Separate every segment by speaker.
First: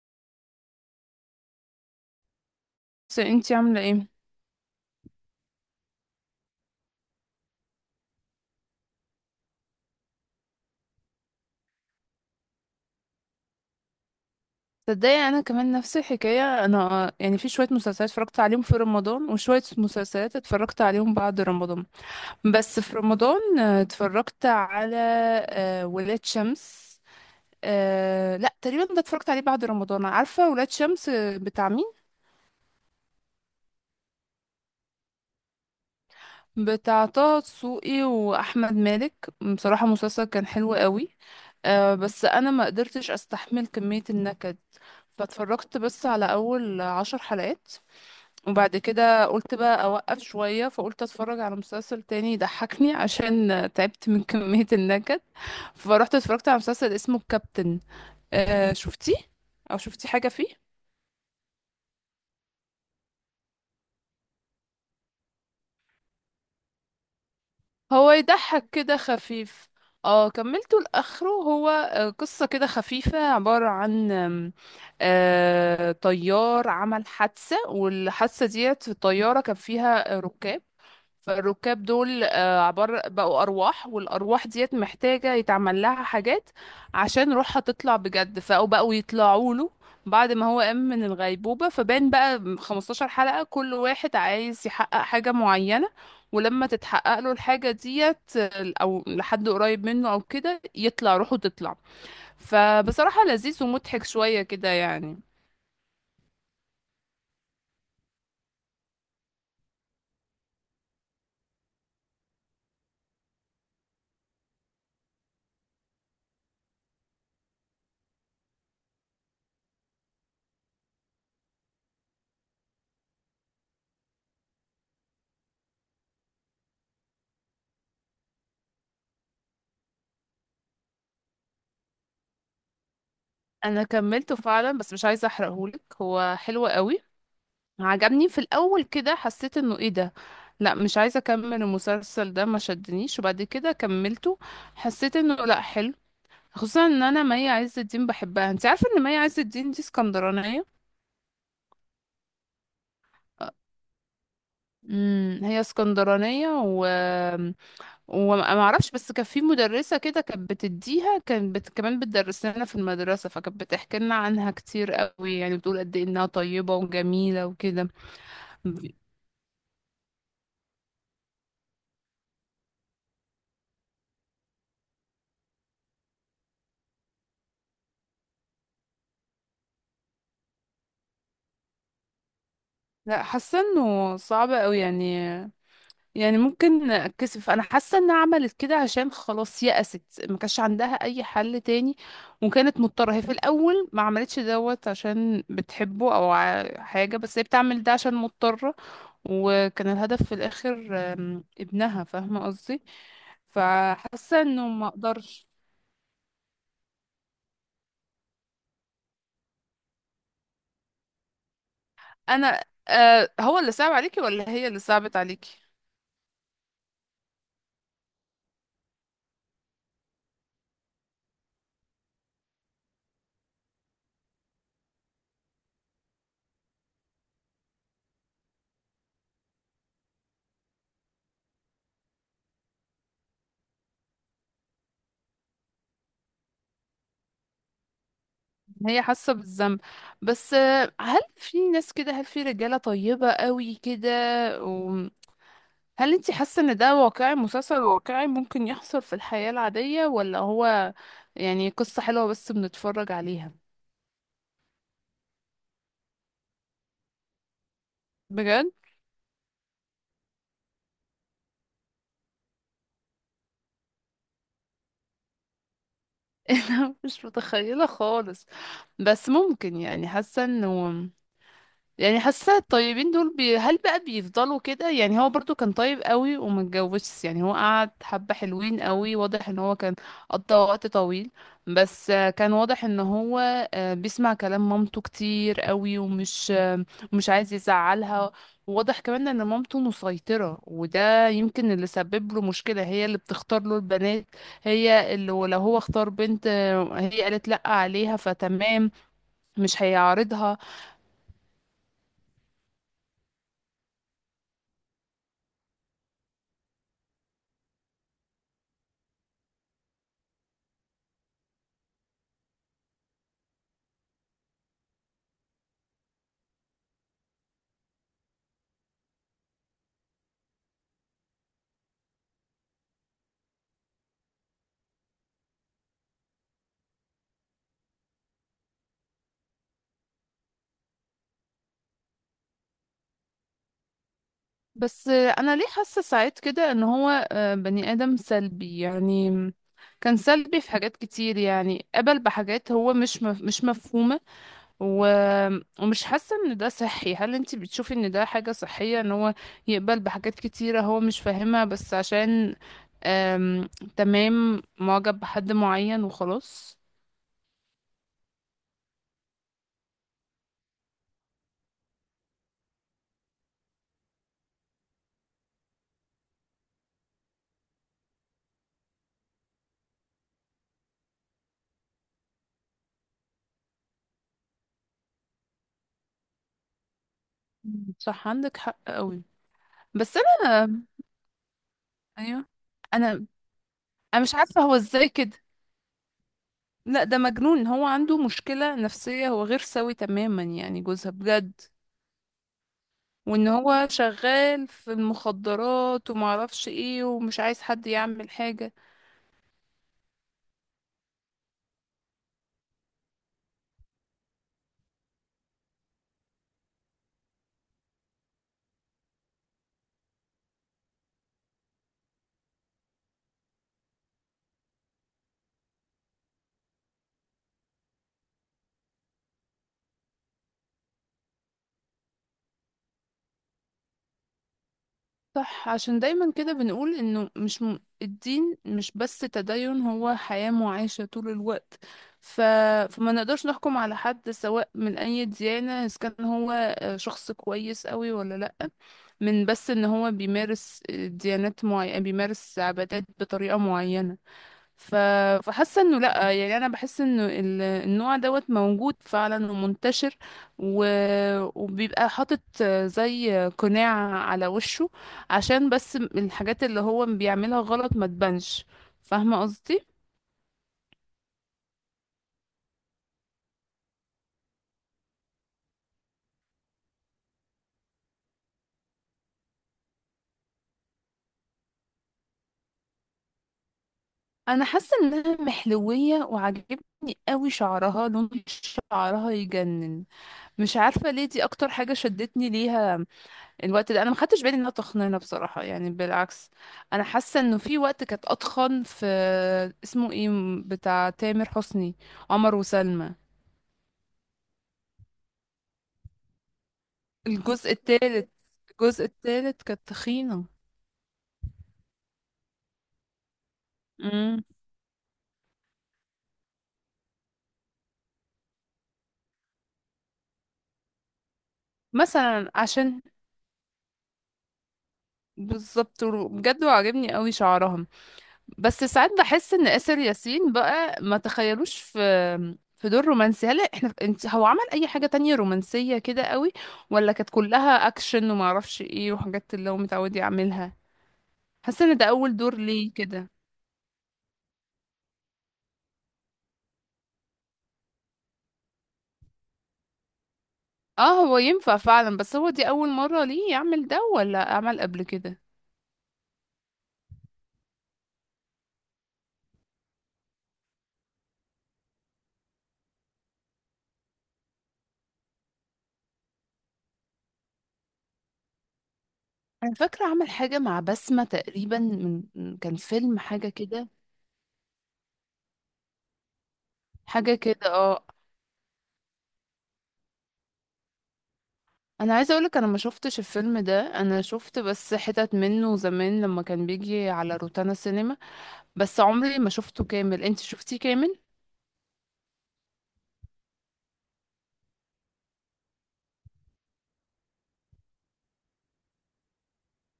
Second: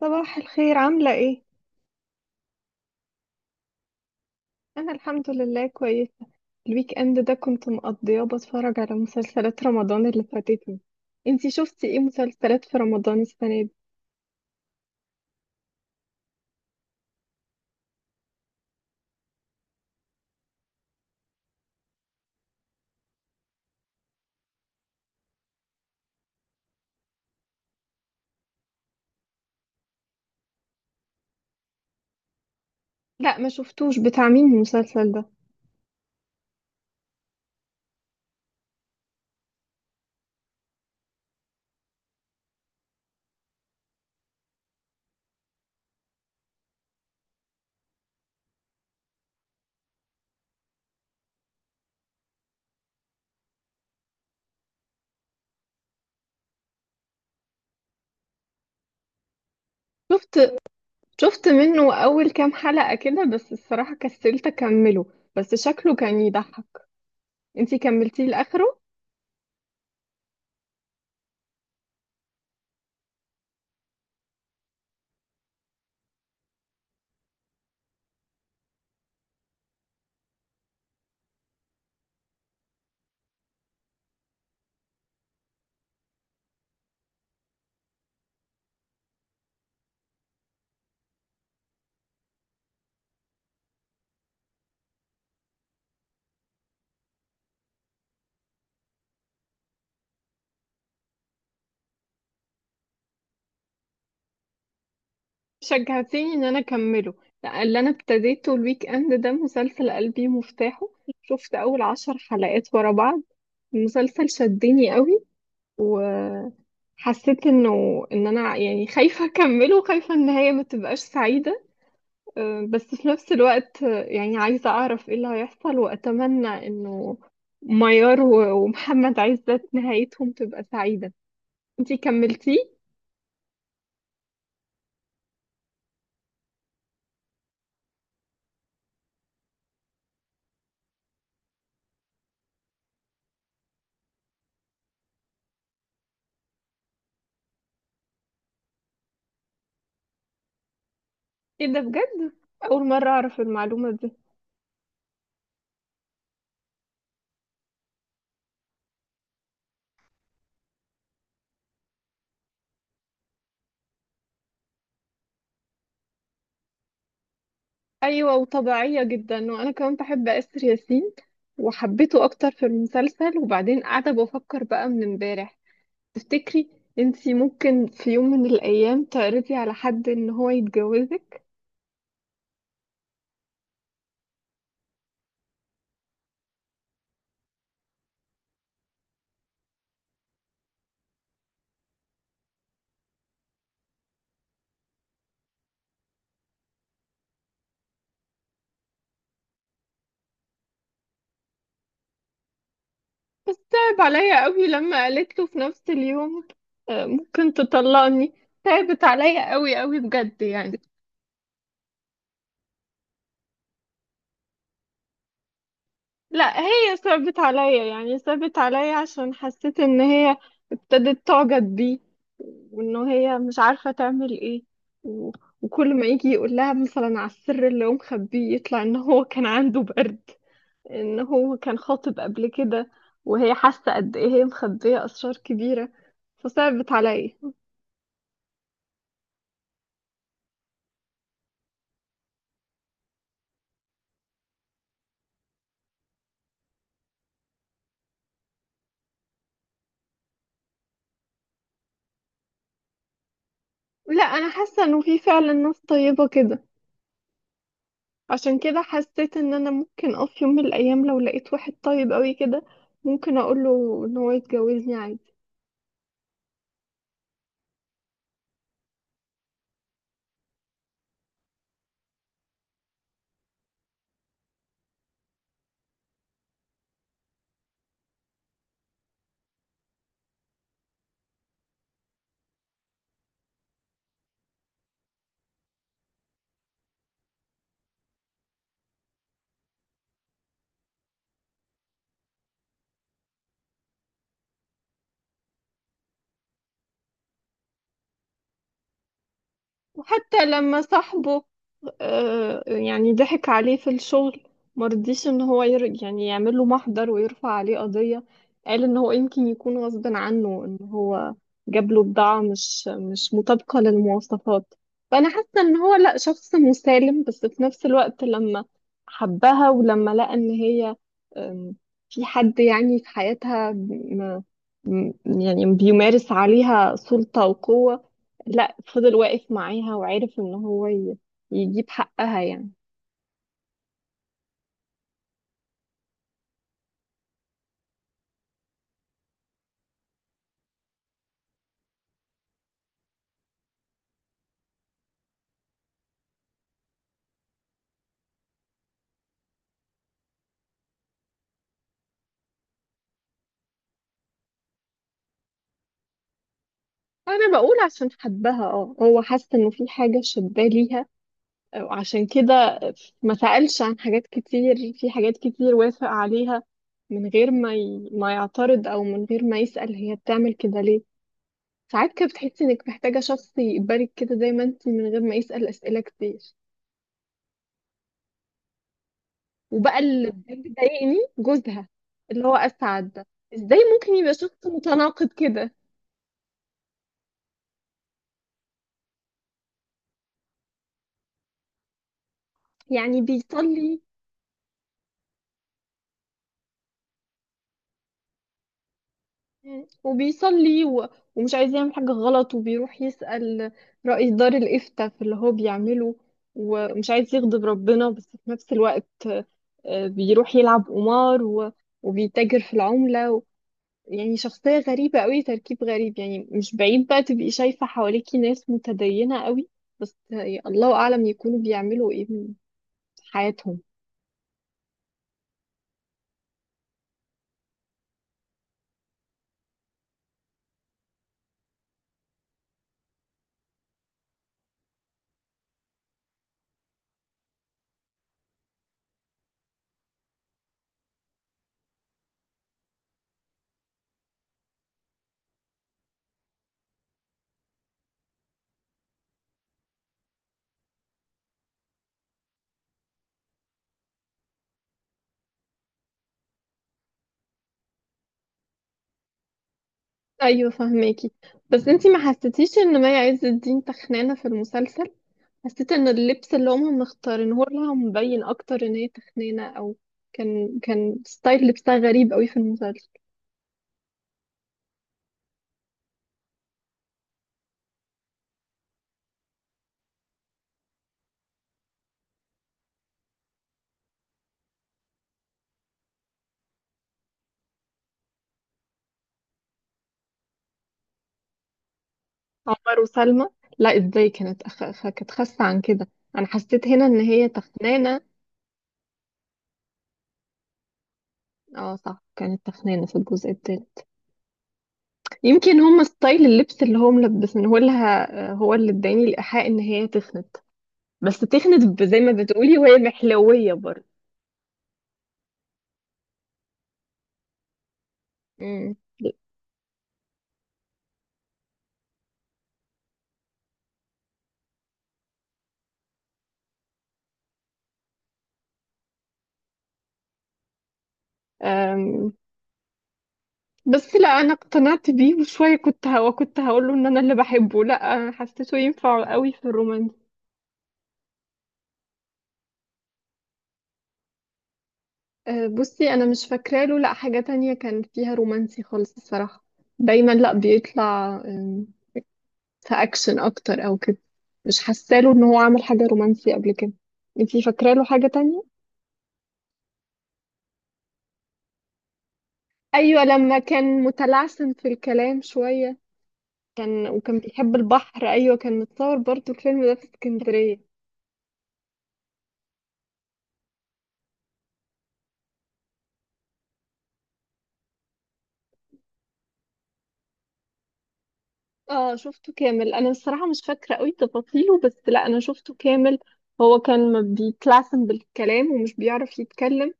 Speaker 1: صباح الخير، عاملة ايه؟
Speaker 2: بس انتي عاملة ايه؟
Speaker 1: أنا الحمد لله كويسة. الويك اند ده كنت مقضياه بتفرج على مسلسلات رمضان اللي فاتتني. انتي شفتي ايه مسلسلات في رمضان السنة دي؟
Speaker 2: تصدقي، انا كمان نفس الحكاية. انا يعني في شوية مسلسلات اتفرجت عليهم في رمضان، وشوية مسلسلات اتفرجت عليهم بعد رمضان. بس في رمضان اتفرجت على ولاد شمس. لا، تقريبا ده اتفرجت عليه بعد رمضان. عارفة ولاد شمس بتاع مين؟
Speaker 1: لا، ما شفتوش. بتاع مين المسلسل ده؟
Speaker 2: بتاع طه دسوقي واحمد مالك. بصراحة مسلسل كان حلو قوي. بس انا ما قدرتش استحمل كمية النكد، فاتفرجت بس على اول عشر حلقات. وبعد كده قلت بقى اوقف شوية، فقلت اتفرج على مسلسل تاني يضحكني عشان تعبت من كمية النكد. فروحت اتفرجت على مسلسل اسمه الكابتن. آه، شفتيه او شفتي حاجة
Speaker 1: شفت
Speaker 2: فيه؟
Speaker 1: شفت منه أول كام حلقة كده، بس الصراحة كسلت أكمله. بس شكله كان يضحك. انتي
Speaker 2: هو
Speaker 1: كملتيه
Speaker 2: يضحك
Speaker 1: لآخره؟
Speaker 2: كده خفيف. اه، كملته لاخره. هو قصة كده خفيفة، عبارة عن آم، آه، طيار عمل حادثة، والحادثة ديت في الطيارة كان فيها ركاب. فالركاب دول عبارة بقوا أرواح، والأرواح ديت محتاجة يتعمل لها حاجات عشان روحها تطلع بجد. فبقوا يطلعوا له بعد ما هو قام من الغيبوبة، فبان بقى 15 حلقة كل واحد عايز يحقق حاجة معينة. ولما تتحقق له الحاجة ديت أو لحد قريب منه أو كده يطلع روحه، تطلع. فبصراحة لذيذ ومضحك شوية كده يعني.
Speaker 1: شجعتيني إن أنا أكمله. لا، اللي أنا ابتديته الويك اند ده مسلسل قلبي مفتاحه. شفت أول 10 حلقات ورا بعض. المسلسل شدني قوي. وحسيت انه ان انا يعني خايفة اكمله، وخايفة ان هي ما تبقاش سعيدة. بس في نفس الوقت يعني عايزة اعرف ايه اللي هيحصل، واتمنى انه ميار ومحمد عزت نهايتهم تبقى سعيدة. انتي كملتيه؟
Speaker 2: أنا كملته فعلا، بس مش عايزة أحرقهولك، هو حلو قوي. عجبني في الاول، كده حسيت انه ايه ده، لا مش عايزه اكمل المسلسل ده، ما شدنيش. وبعد كده كملته، حسيت انه لا حلو. خصوصا ان انا مي عز الدين بحبها. انت عارفه ان مي عز الدين دي اسكندرانيه؟
Speaker 1: ايه ده، بجد؟ اول مرة اعرف المعلومة دي.
Speaker 2: امم، هي اسكندرانيه و وما ما اعرفش، بس كان في مدرسه كده كانت بتديها، كانت كمان بتدرس لنا في المدرسه، فكانت بتحكي لنا عنها كتير قوي، يعني بتقول قد ايه انها طيبه وجميله وكده.
Speaker 1: ايوه، وطبيعية جدا. وانا كمان بحب اسر ياسين، وحبيته اكتر في المسلسل. وبعدين قاعدة بفكر بقى من امبارح، تفتكري انتي ممكن في يوم من الايام تعرضي على حد ان هو يتجوزك؟
Speaker 2: لا، حاسه انه صعب قوي يعني. يعني ممكن اتكسف. انا حاسه انها عملت كده عشان خلاص يأست، ما كانش عندها اي حل تاني، وكانت مضطره. هي في الاول ما عملتش دوت عشان بتحبه او حاجه، بس هي بتعمل ده عشان مضطره. وكان الهدف في الاخر ابنها، فاهمه قصدي؟
Speaker 1: بس تعب
Speaker 2: فحاسه
Speaker 1: عليا قوي
Speaker 2: انه ما
Speaker 1: لما قالت له
Speaker 2: اقدرش.
Speaker 1: في نفس اليوم: ممكن تطلقني. تعبت عليا قوي قوي بجد يعني.
Speaker 2: انا هو اللي صعب عليكي ولا هي اللي صعبت عليكي؟
Speaker 1: لا، هي صعبت عليا، يعني صعبت عليا عشان حسيت ان هي ابتدت تعجب بيه، وان هي مش عارفة تعمل ايه. و- وكل ما يجي يقول لها مثلا على السر اللي هو مخبيه، يطلع ان هو كان عنده برد، ان هو كان خاطب قبل كده. وهي حاسه قد ايه هي مخبيه اسرار كبيره، فصعبت عليا.
Speaker 2: هي حاسه بالذنب. بس هل في ناس كده؟ هل في رجاله طيبه قوي كده؟ هل انت حاسة ان ده واقعي، مسلسل واقعي ممكن يحصل في الحياة العادية؟ ولا هو يعني قصة حلوة بس بنتفرج عليها؟
Speaker 1: لا، انا حاسه انه في فعلا ناس طيبه كده. عشان
Speaker 2: بجد؟
Speaker 1: كده حسيت ان انا ممكن في يوم من الايام، لو لقيت واحد طيب قوي كده، ممكن اقوله ان هو يتجوزني عادي.
Speaker 2: انا مش متخيلة خالص. بس ممكن، يعني حاسة انه، يعني حاسه الطيبين دول هل بقى بيفضلوا كده؟ يعني هو برضو كان طيب قوي وما اتجوزش. يعني هو قعد، حبه حلوين قوي، واضح ان هو كان قضى وقت طويل. بس كان واضح ان هو بيسمع كلام مامته كتير قوي، ومش مش عايز يزعلها. وواضح كمان ان مامته مسيطره، وده يمكن اللي سبب له مشكله، هي اللي بتختار له البنات. هي اللي لو هو اختار بنت هي قالت لا عليها، فتمام، مش
Speaker 1: وحتى
Speaker 2: هيعارضها.
Speaker 1: لما صاحبه يعني ضحك عليه في الشغل، مرضيش ان هو يعني يعمل له محضر ويرفع عليه قضية. قال ان هو يمكن يكون غصب عنه ان هو جاب له بضاعة مش مطابقة للمواصفات. فانا حاسة ان هو لا، شخص مسالم، بس في نفس الوقت لما حبها ولما لقى ان هي آم، في حد يعني في حياتها يعني بيمارس عليها سلطة وقوة، لا فضل واقف معاها وعرف ان هو يجيب حقها يعني.
Speaker 2: بس انا ليه حاسه ساعات كده ان هو بني ادم سلبي يعني. كان سلبي في حاجات كتير يعني، قبل بحاجات هو مش مفهومه. و... ومش حاسه ان ده صحي. هل انت بتشوفي ان ده حاجه صحيه ان هو يقبل بحاجات كتيره هو مش فاهمها، بس عشان آم... تمام، معجب بحد معين وخلاص؟
Speaker 1: انا بقول عشان حبها هو حس انه في حاجه شداه ليها، وعشان كده ما سألش. عن حاجات كتير، في حاجات كتير وافق عليها من غير ما ما يعترض، او من غير ما يسأل هي بتعمل كده ليه. ساعات كده بتحسي انك محتاجه شخص يقبلك كده زي ما انت، من غير ما يسأل اسئله كتير.
Speaker 2: مم، صح، عندك حق قوي.
Speaker 1: وبقى
Speaker 2: بس
Speaker 1: اللي
Speaker 2: انا،
Speaker 1: بيضايقني جوزها،
Speaker 2: ايوه،
Speaker 1: اللي هو اسعد ده.
Speaker 2: انا
Speaker 1: ازاي ممكن
Speaker 2: انا
Speaker 1: يبقى
Speaker 2: مش عارفه
Speaker 1: شخص
Speaker 2: هو ازاي
Speaker 1: متناقض
Speaker 2: كده.
Speaker 1: كده؟
Speaker 2: لا، ده مجنون، هو عنده مشكلة نفسية، هو غير سوي تماما يعني جوزها بجد.
Speaker 1: يعني
Speaker 2: وان هو
Speaker 1: بيصلي.
Speaker 2: شغال في المخدرات ومعرفش ايه، ومش عايز حد يعمل حاجة.
Speaker 1: وبيصلي ومش عايز يعمل حاجة غلط، وبيروح يسأل رئيس دار الإفتاء في اللي هو بيعمله، ومش عايز يغضب ربنا، بس في نفس الوقت بيروح يلعب قمار وبيتاجر في العملة يعني شخصية غريبة قوي، تركيب غريب. يعني مش بعيد بقى تبقي شايفة حواليكي ناس متدينة قوي، بس الله أعلم يكونوا بيعملوا إيه في حياتهم.
Speaker 2: صح، عشان دايما كده بنقول انه مش م... الدين مش بس تدين، هو حياة معاشة طول الوقت. ف... فما نقدرش نحكم على حد سواء من اي ديانة اذا كان هو شخص كويس قوي ولا لا، من بس ان هو بيمارس ديانات معينة، بيمارس عبادات بطريقة معينة. ف... فحاسه انه لا، يعني انا بحس انه النوع دوت موجود فعلا ومنتشر، و... وبيبقى حاطط زي قناع على وشه عشان بس الحاجات اللي هو بيعملها غلط ما تبانش، فاهمه قصدي؟
Speaker 1: أيوة، فهماكي. بس انتي ما حسيتيش إن مي عز الدين تخنانة في المسلسل؟ حسيت ان اللبس اللي هم مختارينه لها مبين اكتر ان هي تخينه، او كان ستايل لبسها غريب قوي في المسلسل.
Speaker 2: انا حاسه انها محلويه، وعجبني قوي شعرها، لون شعرها يجنن. مش عارفه ليه دي اكتر حاجه شدتني ليها الوقت ده. انا ما خدتش بالي انها تخنانه بصراحه، يعني بالعكس. انا حاسه انه في وقت كانت اتخن في، اسمه ايه، بتاع تامر حسني، عمر
Speaker 1: عمر
Speaker 2: وسلمى.
Speaker 1: وسلمى؟ لا، ازاي؟ كانت كانت خاسه عن كده. انا حسيت هنا ان هي
Speaker 2: الجزء
Speaker 1: تخنانه.
Speaker 2: الثالث، الجزء الثالث كانت تخينه.
Speaker 1: اه صح، كانت تخنانه في الجزء التاني.
Speaker 2: امم.
Speaker 1: يمكن هم ستايل اللبس اللي هم ملبسينه لها هو اللي اداني الايحاء ان هي تخنت. بس تخنت، زي ما
Speaker 2: مثلا
Speaker 1: بتقولي، وهي
Speaker 2: عشان،
Speaker 1: محلويه برضه.
Speaker 2: بالظبط بجد، وعجبني قوي شعرها. بس ساعات بحس ان آسر ياسين بقى ما تخيلوش في دور رومانسي. هل احنا، انت، هو عمل اي حاجة تانية رومانسية كده قوي؟ ولا كانت كلها اكشن وما اعرفش ايه، وحاجات اللي هو متعود يعملها؟ حاسة ان ده
Speaker 1: امم.
Speaker 2: اول دور ليه كده.
Speaker 1: بس لا، انا اقتنعت بيه وشويه. كنت هقول له ان انا اللي بحبه. لا، حسيته ينفع قوي في الرومانس.
Speaker 2: اه، هو ينفع فعلا، بس هو دي اول مرة ليه يعمل ده ولا عمل قبل كده؟
Speaker 1: بصي انا مش فاكره له لا حاجه تانية كان فيها رومانسي خالص الصراحه. دايما لا، بيطلع في اكشن اكتر او كده. مش حاسه له ان هو عمل حاجه رومانسي قبل كده. انتي فاكره له حاجه تانية؟
Speaker 2: انا فاكرة عمل حاجة مع بسمة تقريبا، كان فيلم،
Speaker 1: ايوه،
Speaker 2: حاجة
Speaker 1: لما
Speaker 2: كده،
Speaker 1: كان متلعثم في الكلام شويه، كان
Speaker 2: حاجة
Speaker 1: وكان
Speaker 2: كده،
Speaker 1: بيحب
Speaker 2: اه.
Speaker 1: البحر. ايوه، كان متصور برضو الفيلم ده في اسكندريه.
Speaker 2: انا عايزه اقولك، انا ما شفتش الفيلم ده، انا شفت بس حتت منه زمان لما كان بيجي على روتانا سينما، بس عمري ما شفته كامل. انت شفتيه كامل؟
Speaker 1: اه، شفته كامل. انا الصراحه مش فاكره قوي تفاصيله، بس لا، انا شفته كامل. هو كان ما بيتلعثم بالكلام ومش بيعرف يتكلم،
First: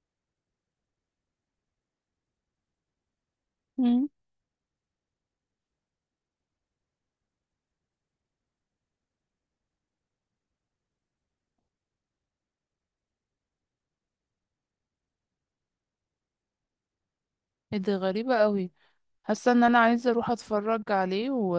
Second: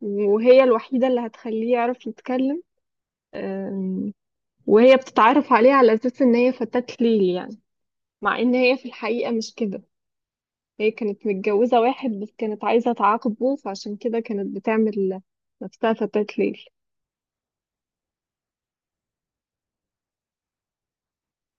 Speaker 1: وهي الوحيده اللي هتخليه يعرف يتكلم.
Speaker 2: مم.
Speaker 1: أم، وهي بتتعرف عليه على اساس ان هي فتاة ليل يعني، مع ان هي في الحقيقه مش كده. هي كانت متجوزه واحد بس كانت عايزه تعاقبه، فعشان كده كانت بتعمل نفسها فتاة ليل.
Speaker 2: ايه ده، غريبه قوي. حاسه ان انا عايزه اروح اتفرج عليه،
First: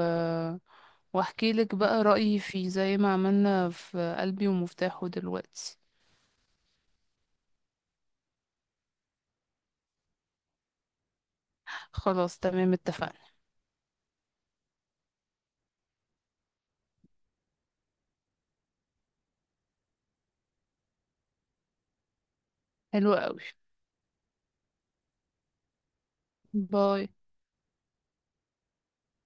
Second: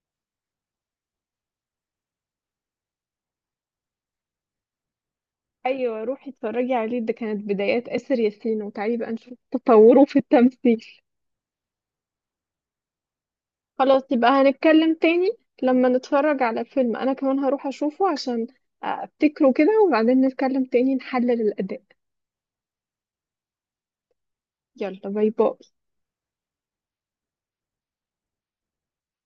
Speaker 2: واحكي لك بقى رايي فيه، زي ما عملنا في قلبي ومفتاحه دلوقتي.
Speaker 1: ايوه، روحي اتفرجي عليه. ده كانت بدايات آسر ياسين، وتعالي بقى نشوف تطوره في التمثيل.
Speaker 2: خلاص، تمام، اتفقنا.
Speaker 1: خلاص، يبقى هنتكلم تاني لما نتفرج على فيلم. انا كمان هروح اشوفه عشان افتكره كده، وبعدين نتكلم تاني نحلل الاداء.
Speaker 2: حلو قوي.
Speaker 1: يلا، باي باي.
Speaker 2: باي.